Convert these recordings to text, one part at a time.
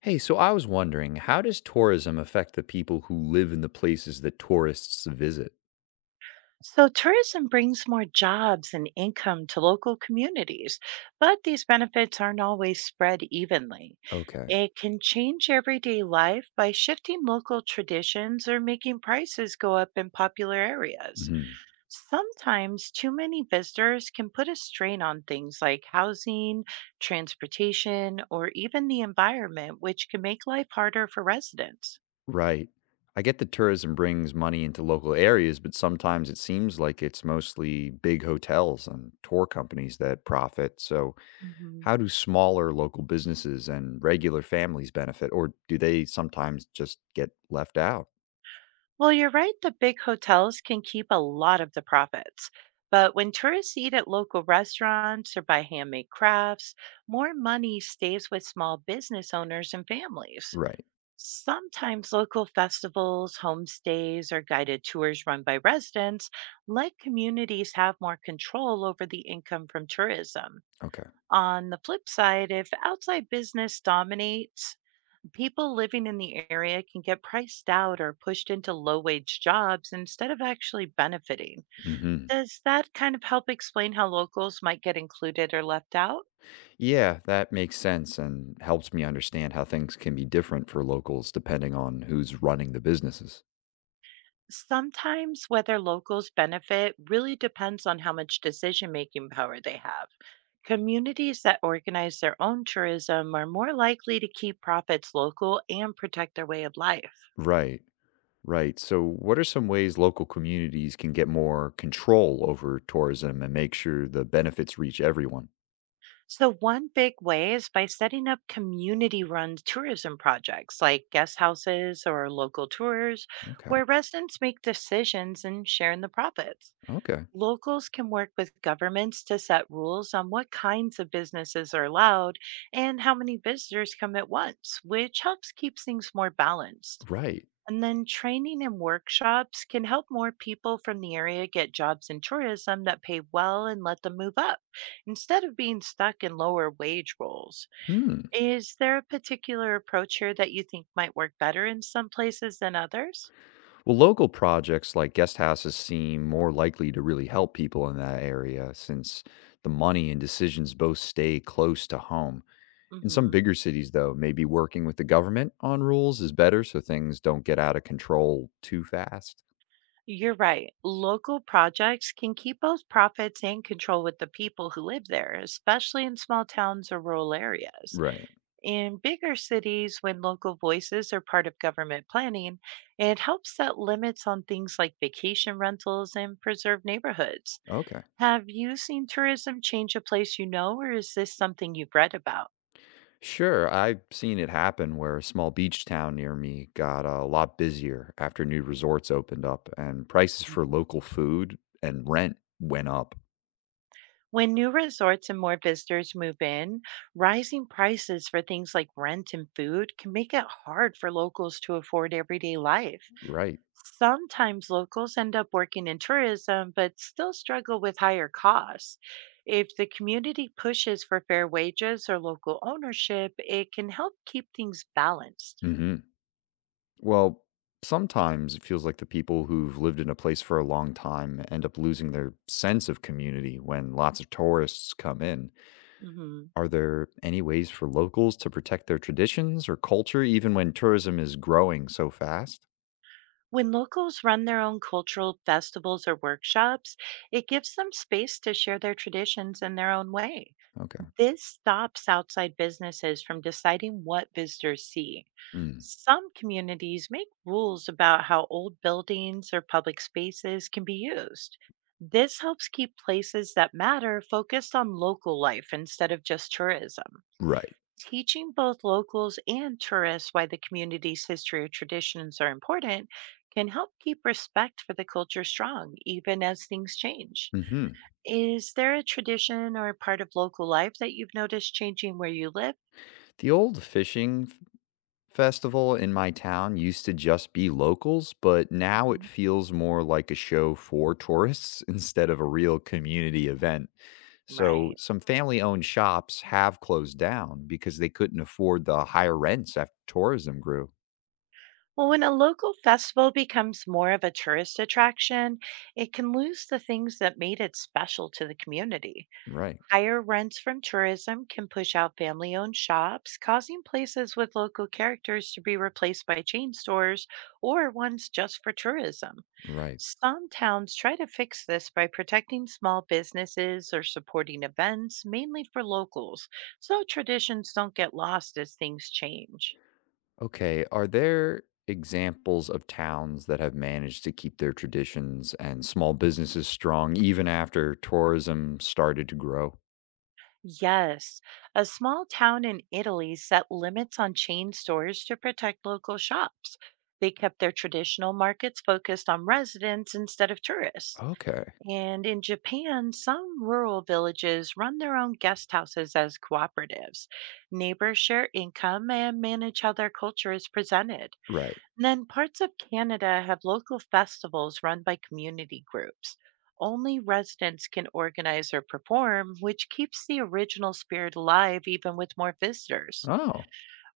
Hey, so I was wondering, how does tourism affect the people who live in the places that tourists visit? So, tourism brings more jobs and income to local communities, but these benefits aren't always spread evenly. Okay. It can change everyday life by shifting local traditions or making prices go up in popular areas. Hmm. Sometimes too many visitors can put a strain on things like housing, transportation, or even the environment, which can make life harder for residents. Right. I get that tourism brings money into local areas, but sometimes it seems like it's mostly big hotels and tour companies that profit. So, Mhm. how do smaller local businesses and regular families benefit, or do they sometimes just get left out? Well, you're right. The big hotels can keep a lot of the profits. But when tourists eat at local restaurants or buy handmade crafts, more money stays with small business owners and families. Right. Sometimes local festivals, homestays, or guided tours run by residents let communities have more control over the income from tourism. Okay. On the flip side, if outside business dominates, people living in the area can get priced out or pushed into low wage jobs instead of actually benefiting. Hmm. Does that kind of help explain how locals might get included or left out? Yeah, that makes sense and helps me understand how things can be different for locals depending on who's running the businesses. Sometimes whether locals benefit really depends on how much decision making power they have. Communities that organize their own tourism are more likely to keep profits local and protect their way of life. Right, right. So, what are some ways local communities can get more control over tourism and make sure the benefits reach everyone? So, one big way is by setting up community run tourism projects like guest houses or local tours Okay, where residents make decisions and share in the profits. okay, Locals can work with governments to set rules on what kinds of businesses are allowed and how many visitors come at once, which helps keep things more balanced. right. And then training and workshops can help more people from the area get jobs in tourism that pay well and let them move up instead of being stuck in lower wage roles. Hmm. Is there a particular approach here that you think might work better in some places than others? Well, local projects like guest houses seem more likely to really help people in that area since the money and decisions both stay close to home. In some hmm bigger cities, though, maybe working with the government on rules is better so things don't get out of control too fast. You're right. Local projects can keep both profits and control with the people who live there, especially in small towns or rural areas. Right. In bigger cities, when local voices are part of government planning, it helps set limits on things like vacation rentals and preserve neighborhoods. Okay. Have you seen tourism change a place you know, or is this something you've read about? Sure. I've seen it happen where a small beach town near me got a lot busier after new resorts opened up and prices for Mhm. local food and rent went up. When new resorts and more visitors move in, rising prices for things like rent and food can make it hard for locals to afford everyday life. Right. Sometimes locals end up working in tourism but still struggle with higher costs. If the community pushes for fair wages or local ownership, it can help keep things balanced. Hmm. Well, sometimes it feels like the people who've lived in a place for a long time end up losing their sense of community when lots of tourists come in. Mhm. Are there any ways for locals to protect their traditions or culture even when tourism is growing so fast? When locals run their own cultural festivals or workshops, it gives them space to share their traditions in their own way. Okay. This stops outside businesses from deciding what visitors see. Mm, Some communities make rules about how old buildings or public spaces can be used. This helps keep places that matter focused on local life instead of just tourism. right. Teaching both locals and tourists why the community's history or traditions are important can help keep respect for the culture strong, even as things change. Hmm. Is there a tradition or a part of local life that you've noticed changing where you live? The old fishing festival in my town used to just be locals, but now it Mhm. feels more like a show for tourists instead of a real community event. So Right. some family owned shops have closed down because they couldn't afford the higher rents after tourism grew. Well, when a local festival becomes more of a tourist attraction, it can lose the things that made it special to the community. Right. Higher rents from tourism can push out family owned shops, causing places with local characters to be replaced by chain stores or ones just for tourism. Right. Some towns try to fix this by protecting small businesses or supporting events, mainly for locals, so traditions don't get lost as things change. Okay. Are there examples of towns that have managed to keep their traditions and small businesses strong even after tourism started to grow? Yes, a small town in Italy set limits on chain stores to protect local shops. They kept their traditional markets focused on residents instead of tourists. Okay. And in Japan, some rural villages run their own guest houses as cooperatives. Neighbors share income and manage how their culture is presented. Right. And then parts of Canada have local festivals run by community groups. Only residents can organize or perform, which keeps the original spirit alive even with more visitors. Oh,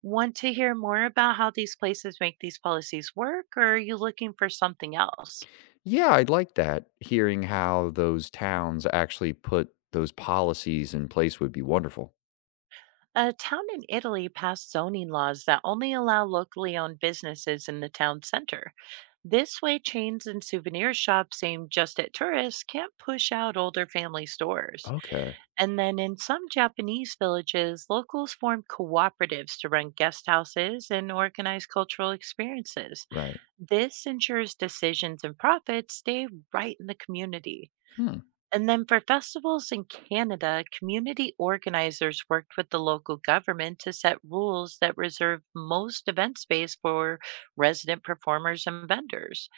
Want to hear more about how these places make these policies work, or are you looking for something else? yeah. I'd like that. Hearing how those towns actually put those policies in place would be wonderful. A town in Italy passed zoning laws that only allow locally owned businesses in the town center. This way, chains and souvenir shops aimed just at tourists can't push out older family stores. Okay. And then in some Japanese villages, locals formed cooperatives to run guest houses and organize cultural experiences. Right. This ensures decisions and profits stay right in the community. Hmm. And then for festivals in Canada, community organizers worked with the local government to set rules that reserve most event space for resident performers and vendors.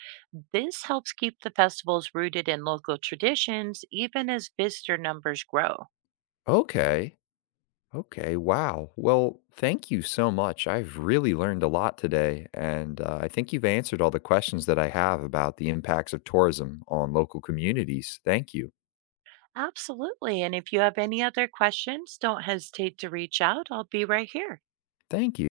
This helps keep the festivals rooted in local traditions, even as visitor numbers grow. Okay. Okay, wow. Well, thank you so much. I've really learned a lot today, and I think you've answered all the questions that I have about the impacts of tourism on local communities. Thank you. Absolutely. And if you have any other questions, don't hesitate to reach out. I'll be right here. Thank you.